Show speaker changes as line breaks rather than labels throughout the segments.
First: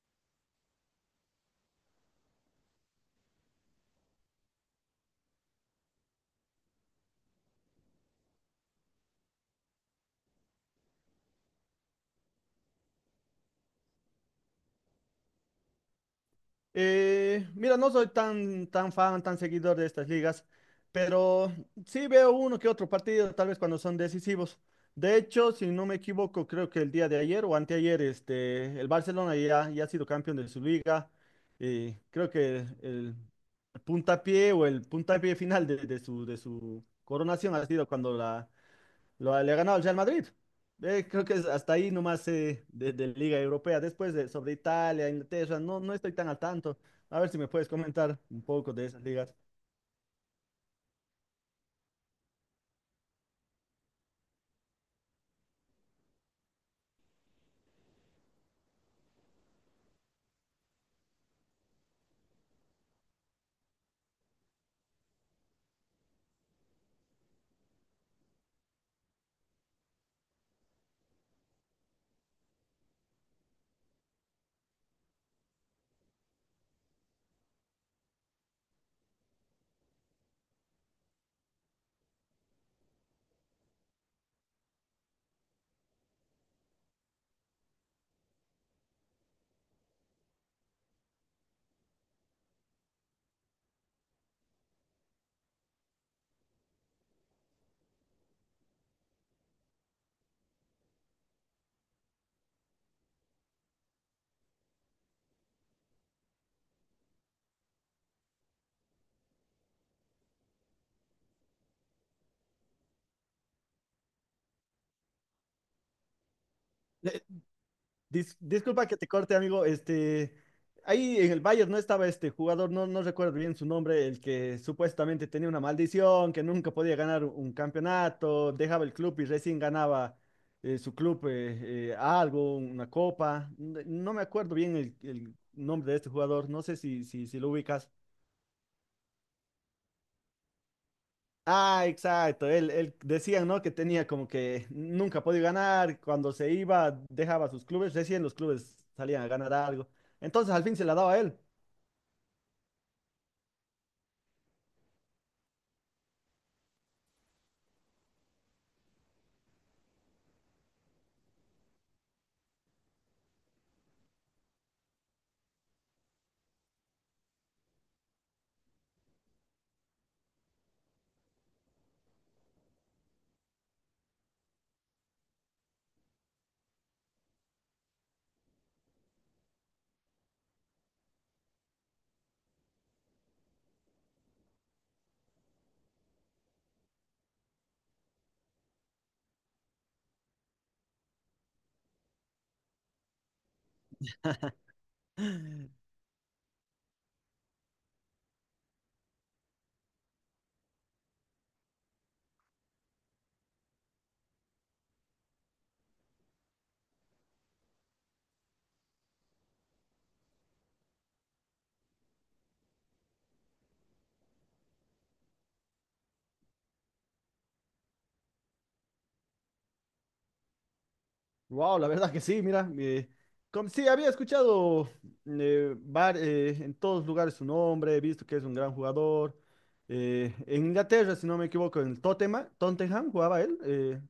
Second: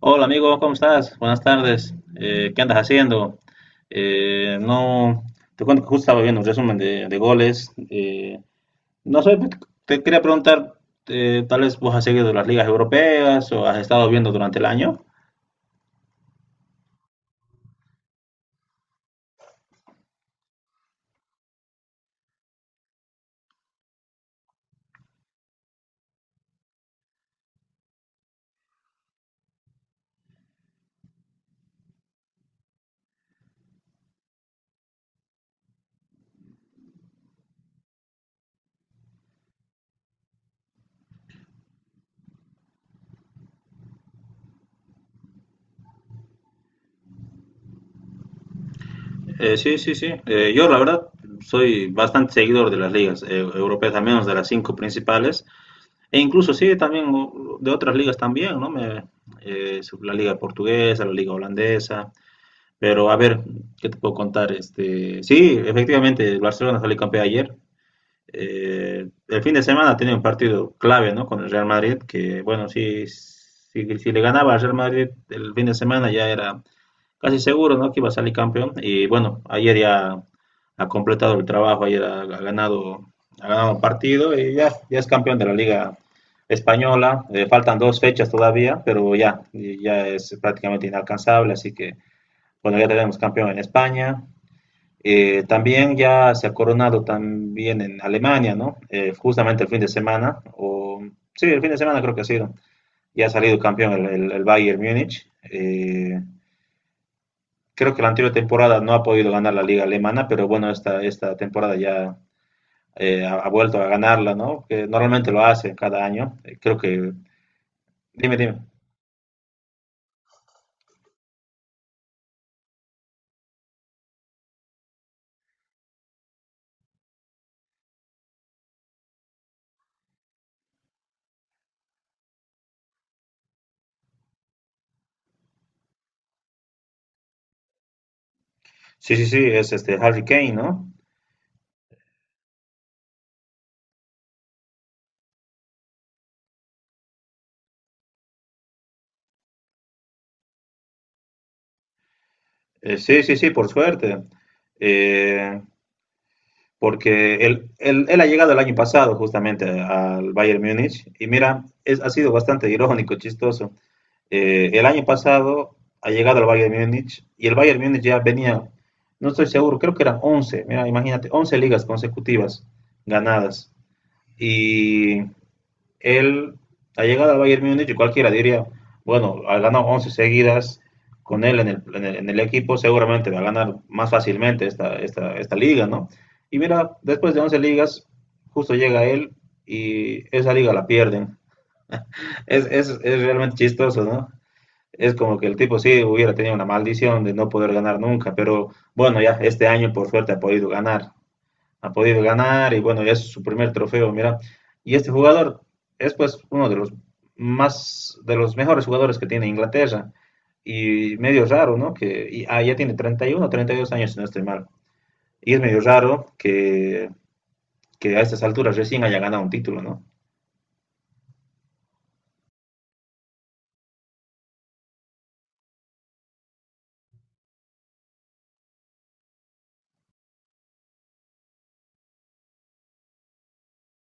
Hola amigo, ¿cómo estás? Buenas tardes. ¿Qué andas haciendo? No, te cuento que justo estaba viendo un resumen de goles. No sé, te quería preguntar, tal vez vos has seguido las ligas europeas o has estado viendo durante el año.
Mira, no soy tan fan, tan seguidor de estas ligas, pero sí veo uno que otro partido, tal vez cuando son decisivos. De hecho, si no me equivoco, creo que el día de ayer o anteayer, este, el Barcelona ya ha sido campeón de su liga. Y creo que el puntapié o el puntapié final de su coronación ha sido cuando le ha ganado al Real Madrid. Creo que es hasta ahí nomás de Liga Europea. Después sobre Italia, Inglaterra, no, no estoy tan al tanto. A ver si me puedes comentar un poco de esas ligas.
Sí. Yo la verdad soy bastante seguidor de las ligas europeas, al menos de las 5 principales, e incluso sí, también de otras ligas también, ¿no? La liga portuguesa, la liga holandesa. Pero a ver, ¿qué te puedo contar? Este, sí, efectivamente, el Barcelona salió campeón ayer. El fin de semana tiene un partido clave, ¿no? Con el Real Madrid, que bueno, si le ganaba al Real Madrid el fin de semana ya era casi seguro, ¿no? Que iba a salir campeón. Y bueno, ayer ya ha completado el trabajo, ayer ha ganado, ha ganado un partido y ya es campeón de la Liga Española. Faltan 2 fechas todavía, pero ya es prácticamente inalcanzable, así que bueno, ya tenemos campeón en España. También ya se ha coronado también en Alemania, ¿no? Justamente el fin de semana, o sí, el fin de semana creo que ha sido. Ya ha salido campeón el Bayern Múnich. Creo que la anterior temporada no ha podido ganar la liga alemana, pero bueno, esta temporada ya ha vuelto a ganarla, ¿no? Que normalmente lo hace cada año. Creo que... Dime,
Dis-
dime.
disculpa que te corte, amigo. Este, ahí en el Bayern no estaba este jugador, no, no recuerdo bien su nombre, el que supuestamente tenía una maldición, que nunca podía ganar un campeonato, dejaba el club y recién ganaba su club algo, una copa. No me acuerdo bien el nombre de este jugador, no sé si, si, si lo ubicas.
Sí, sí, sí, es este Harry Kane, ¿no?
Ah, exacto. Él decían, ¿no? Que tenía como que nunca podía ganar. Cuando se iba, dejaba sus clubes. Recién los clubes salían a ganar algo. Entonces al fin se la daba a él.
Sí, sí, sí, por suerte. Eh, Porque él ha llegado el año pasado justamente al Bayern Múnich y mira, ha sido bastante irónico, chistoso. El año pasado ha llegado al Bayern Múnich y el Bayern Múnich ya venía, no estoy seguro, creo que eran 11 mira, imagínate, 11 ligas consecutivas ganadas. Y él, ha llegado al Bayern Múnich, y cualquiera diría, bueno, ha ganado 11 seguidas con él en el equipo, seguramente va a ganar más fácilmente esta liga, ¿no? Y mira, después de 11 ligas, justo llega él y esa liga la pierden. Es realmente chistoso, ¿no? Es como que el tipo sí hubiera tenido una maldición de no poder ganar nunca, pero bueno, ya este año por suerte ha podido ganar y bueno, ya es su primer trofeo, mira. Y este jugador es pues uno de los más, de los mejores jugadores que tiene Inglaterra y medio raro, ¿no? Ya tiene treinta y uno treinta y dos años, si no estoy mal. Y es medio raro que a estas alturas recién haya ganado un título, ¿no?
Wow, la verdad que sí, mira. Sí, había escuchado en todos lugares su nombre, he visto que es un gran jugador. En Inglaterra, si no me equivoco, en el Tottenham, Tottenham jugaba él.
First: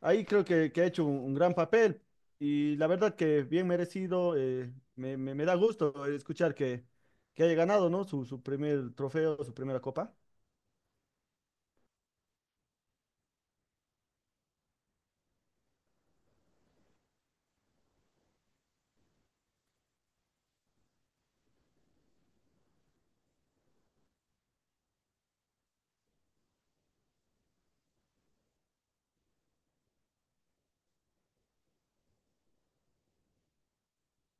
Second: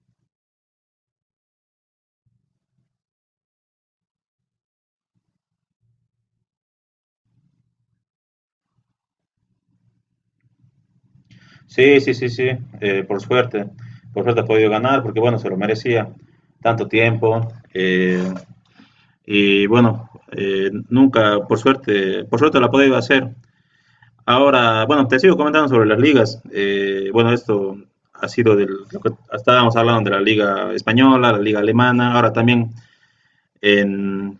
Ahí creo que ha hecho un gran papel y la verdad que bien merecido, me da gusto escuchar que haya ganado, ¿no? Su primer trofeo, su primera copa.
Sí, sí, sí, sí, por suerte. Por suerte ha podido ganar porque, bueno, se lo merecía tanto tiempo. eh, y bueno, nunca, por suerte lo ha podido hacer. Ahora, bueno, te sigo comentando sobre las ligas. Bueno, esto ha sido del, lo que estábamos hablando de la liga española, la liga alemana, ahora también en,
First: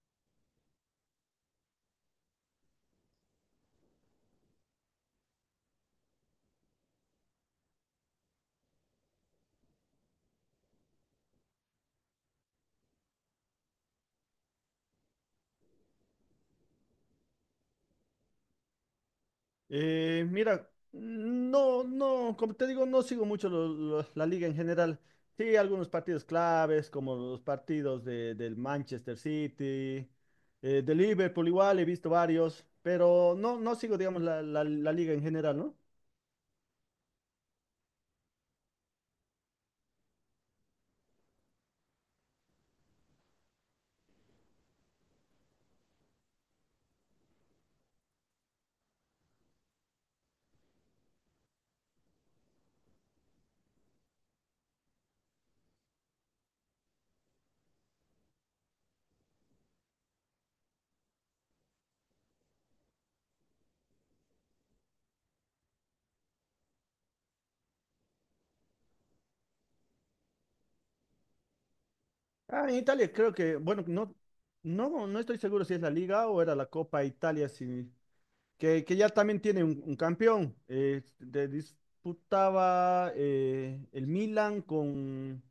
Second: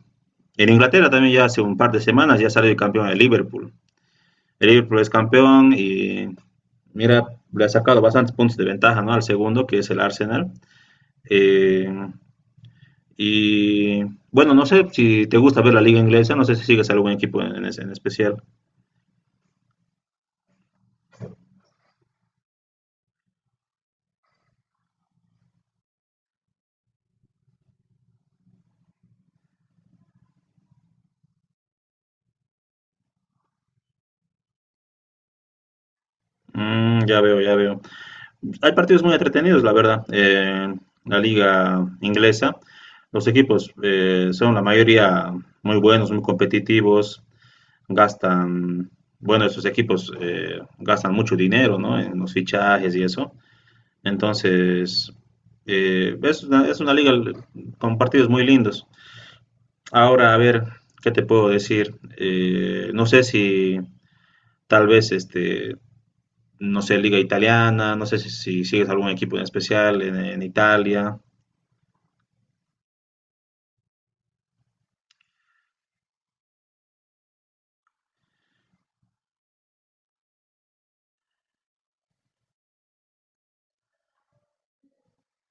en Inglaterra también ya hace un par de semanas ya salió el campeón de Liverpool. El Liverpool es campeón y mira, le ha sacado bastantes puntos de ventaja, ¿no? Al segundo, que es el Arsenal. Eh, y bueno, no sé si te gusta ver la liga inglesa, no sé si sigues algún equipo en especial.
Mira, no, no, como te digo, no sigo mucho la liga en general. Sí, algunos partidos claves, como los partidos del Manchester City, de Liverpool igual, he visto varios, pero no, no sigo, digamos, la liga en general, ¿no?
Mm, ya veo, ya veo. Hay partidos muy entretenidos, la verdad. La liga inglesa, los equipos son la mayoría muy buenos, muy competitivos, gastan, bueno, esos equipos gastan mucho dinero, ¿no? En los fichajes y eso. Entonces, es una liga con partidos muy lindos. Ahora, a ver, ¿qué te puedo decir? No sé si tal vez este no sé, liga italiana, no sé si sigues algún equipo en especial en Italia.
Ah, en Italia creo que, bueno, no, no, no estoy seguro si es la Liga o era la Copa Italia, sí. Que ya también tiene un campeón. Disputaba el Milan con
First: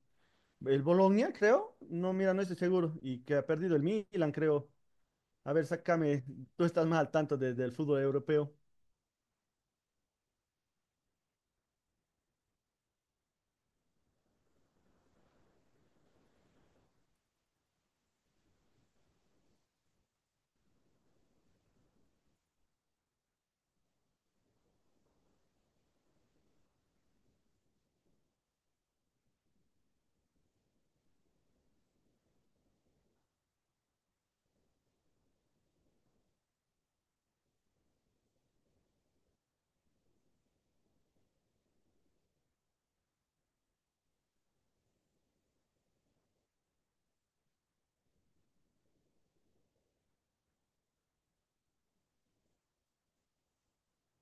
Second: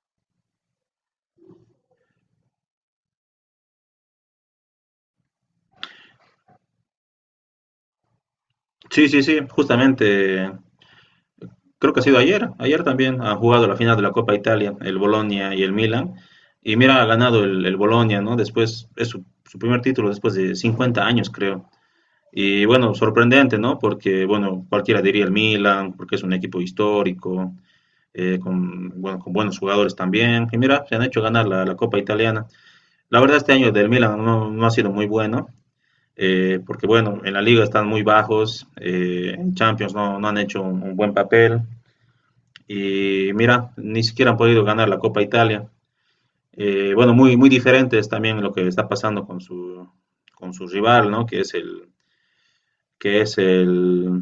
el Bologna, creo. No, mira, no estoy seguro. Y que ha perdido el Milan, creo. A ver, sácame, tú estás más al tanto del fútbol europeo.
Sí, sí, sí, justamente, creo que ha sido ayer, ayer también ha jugado la final de la Copa Italia, el Bolonia y el Milan. Y mira, ha ganado el Bolonia, ¿no? Después, es su primer título después de 50 años, creo. Y bueno, sorprendente, ¿no? Porque, bueno, cualquiera diría el Milan, porque es un equipo histórico, con, bueno, con buenos jugadores también. Y mira, se han hecho ganar la Copa Italiana. La verdad, este año del Milan no ha sido muy bueno. Porque bueno, en la liga están muy bajos, en Champions no han hecho un buen papel y mira, ni siquiera han podido ganar la Copa Italia. Bueno, muy diferente es también lo que está pasando con su rival, ¿no? Que es el,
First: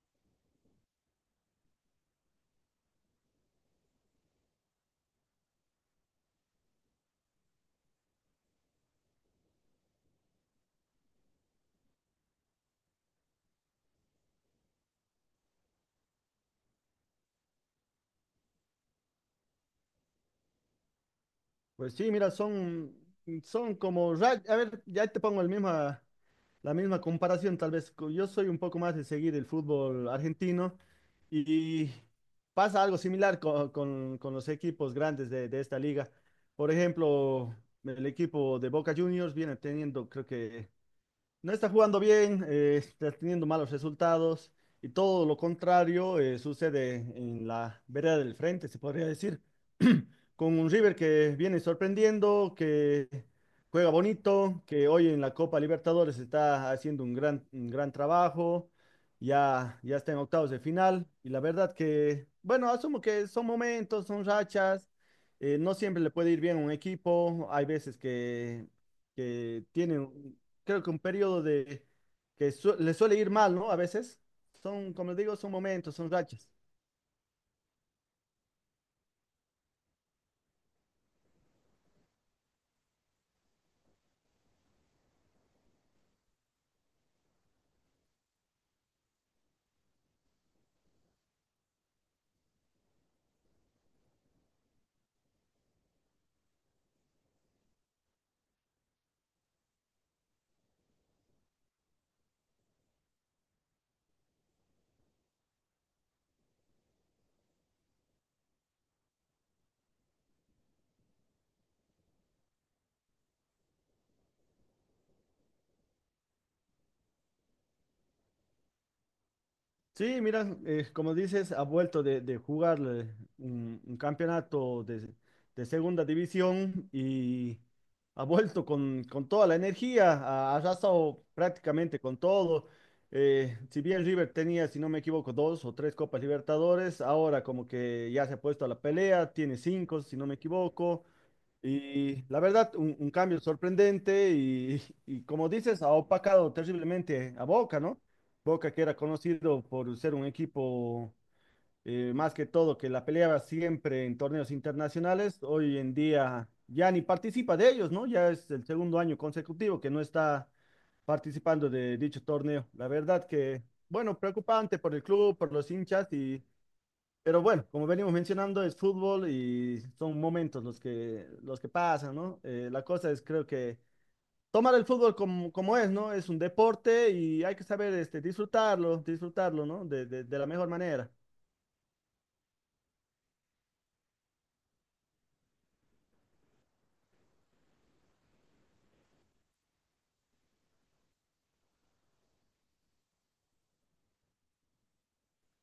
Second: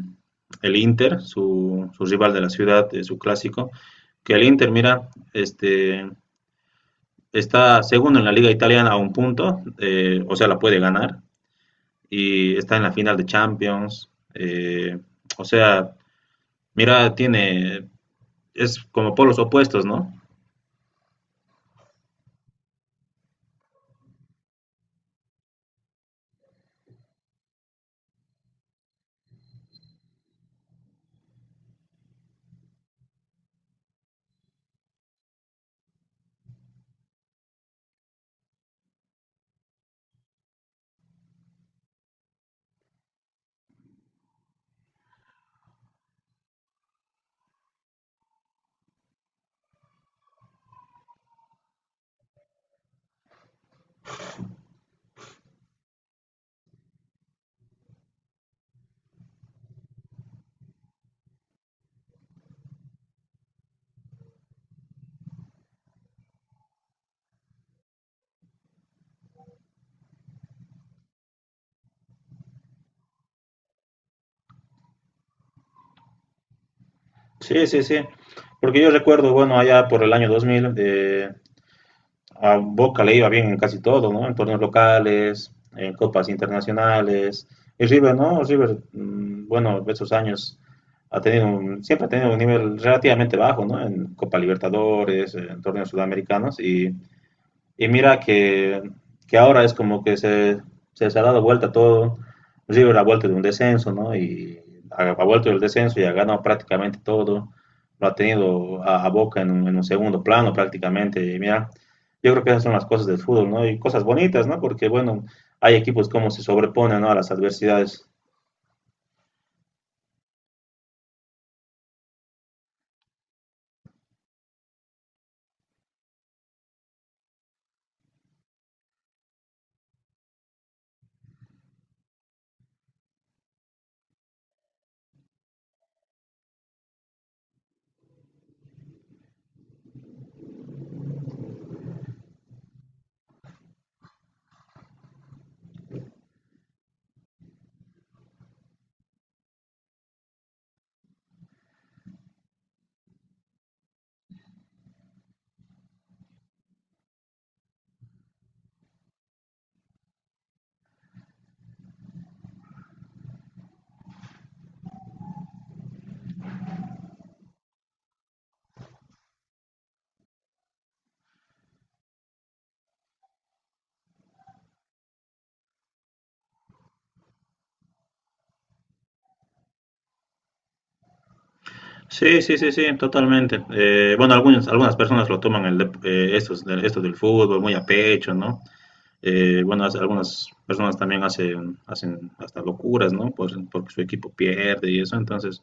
el Inter, su rival de la ciudad, su clásico. Que el Inter, mira, este, está segundo en la liga italiana a un punto, o sea, la puede ganar, y está en la final de Champions. O sea, mira, tiene, es como polos opuestos, ¿no?
Pues sí, mira, son como, a ver, ya te pongo la misma comparación tal vez. Yo soy un poco más de seguir el fútbol argentino y pasa algo similar con los equipos grandes de esta liga. Por ejemplo, el equipo de Boca Juniors viene teniendo, creo que no está jugando bien, está teniendo malos resultados y todo lo contrario sucede en la vereda del frente, se podría decir, con un River que viene sorprendiendo, que juega bonito, que hoy en la Copa Libertadores está haciendo un, gran, un gran trabajo, ya está en octavos de final y la verdad que, bueno, asumo que son momentos, son rachas, no siempre le puede ir bien a un equipo, hay veces que tienen creo que un periodo de que le suele ir mal, ¿no? A veces son, como digo, son momentos, son rachas.
Sí, sí, sí. Porque yo recuerdo, bueno, allá por el año 2000, a Boca le iba bien en casi todo, ¿no? En torneos locales, en copas internacionales. Y River, ¿no? River, mm, bueno, esos años siempre ha tenido un nivel relativamente bajo, ¿no? En Copa Libertadores, en torneos sudamericanos y mira que ahora es como que se ha dado vuelta todo. El River ha vuelto de un descenso, ¿no? Y ha vuelto del descenso y ha ganado prácticamente todo. Lo ha tenido a Boca en un segundo plano prácticamente. Y mira, yo creo que esas son las cosas del fútbol, ¿no? Y cosas bonitas, ¿no? Porque, bueno, hay equipos como se sobreponen, ¿no? A las adversidades.
Sí, mira, como dices, ha vuelto de jugar un campeonato de segunda división y ha vuelto con toda la energía, ha arrasado prácticamente con todo. Si bien River tenía, si no me equivoco, dos o tres Copas Libertadores, ahora como que ya se ha puesto a la pelea, tiene cinco, si no me equivoco. Y la verdad, un cambio sorprendente y, y como dices, ha opacado terriblemente a Boca, ¿no? Boca que era conocido por ser un equipo más que todo que la peleaba siempre en torneos internacionales, hoy en día ya ni participa de ellos, ¿no? Ya es el segundo año consecutivo que no está participando de dicho torneo. La verdad que, bueno, preocupante por el club, por los hinchas y pero bueno, como venimos mencionando, es fútbol y son momentos los que pasan, ¿no? La cosa es, creo que tomar el fútbol como, como es, ¿no? Es un deporte y hay que saber este, disfrutarlo, disfrutarlo, ¿no? De la mejor manera.
Sí, sí, sí, sí, totalmente. Bueno, algunas personas lo toman estos, estos del fútbol muy a pecho, ¿no? Bueno, algunas personas también hacen, hacen hasta locuras, ¿no? Porque su equipo pierde y eso. Entonces,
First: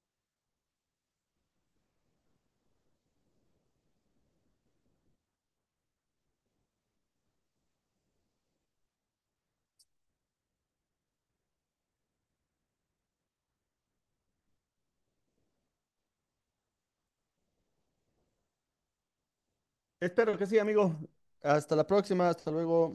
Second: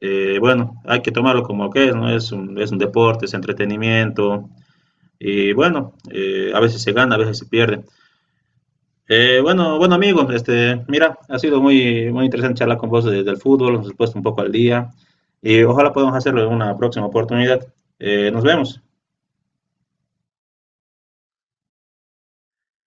bueno, hay que tomarlo como que es, ¿no? Es es un deporte, es entretenimiento. Y bueno, a veces se gana, a veces se pierde. Bueno, bueno, amigos este, mira, ha sido muy, muy interesante charlar con vos del fútbol, nos has puesto un poco al día. Y ojalá podamos hacerlo en una próxima oportunidad. Nos vemos.
Espero que sí, amigo. Hasta la próxima, hasta luego.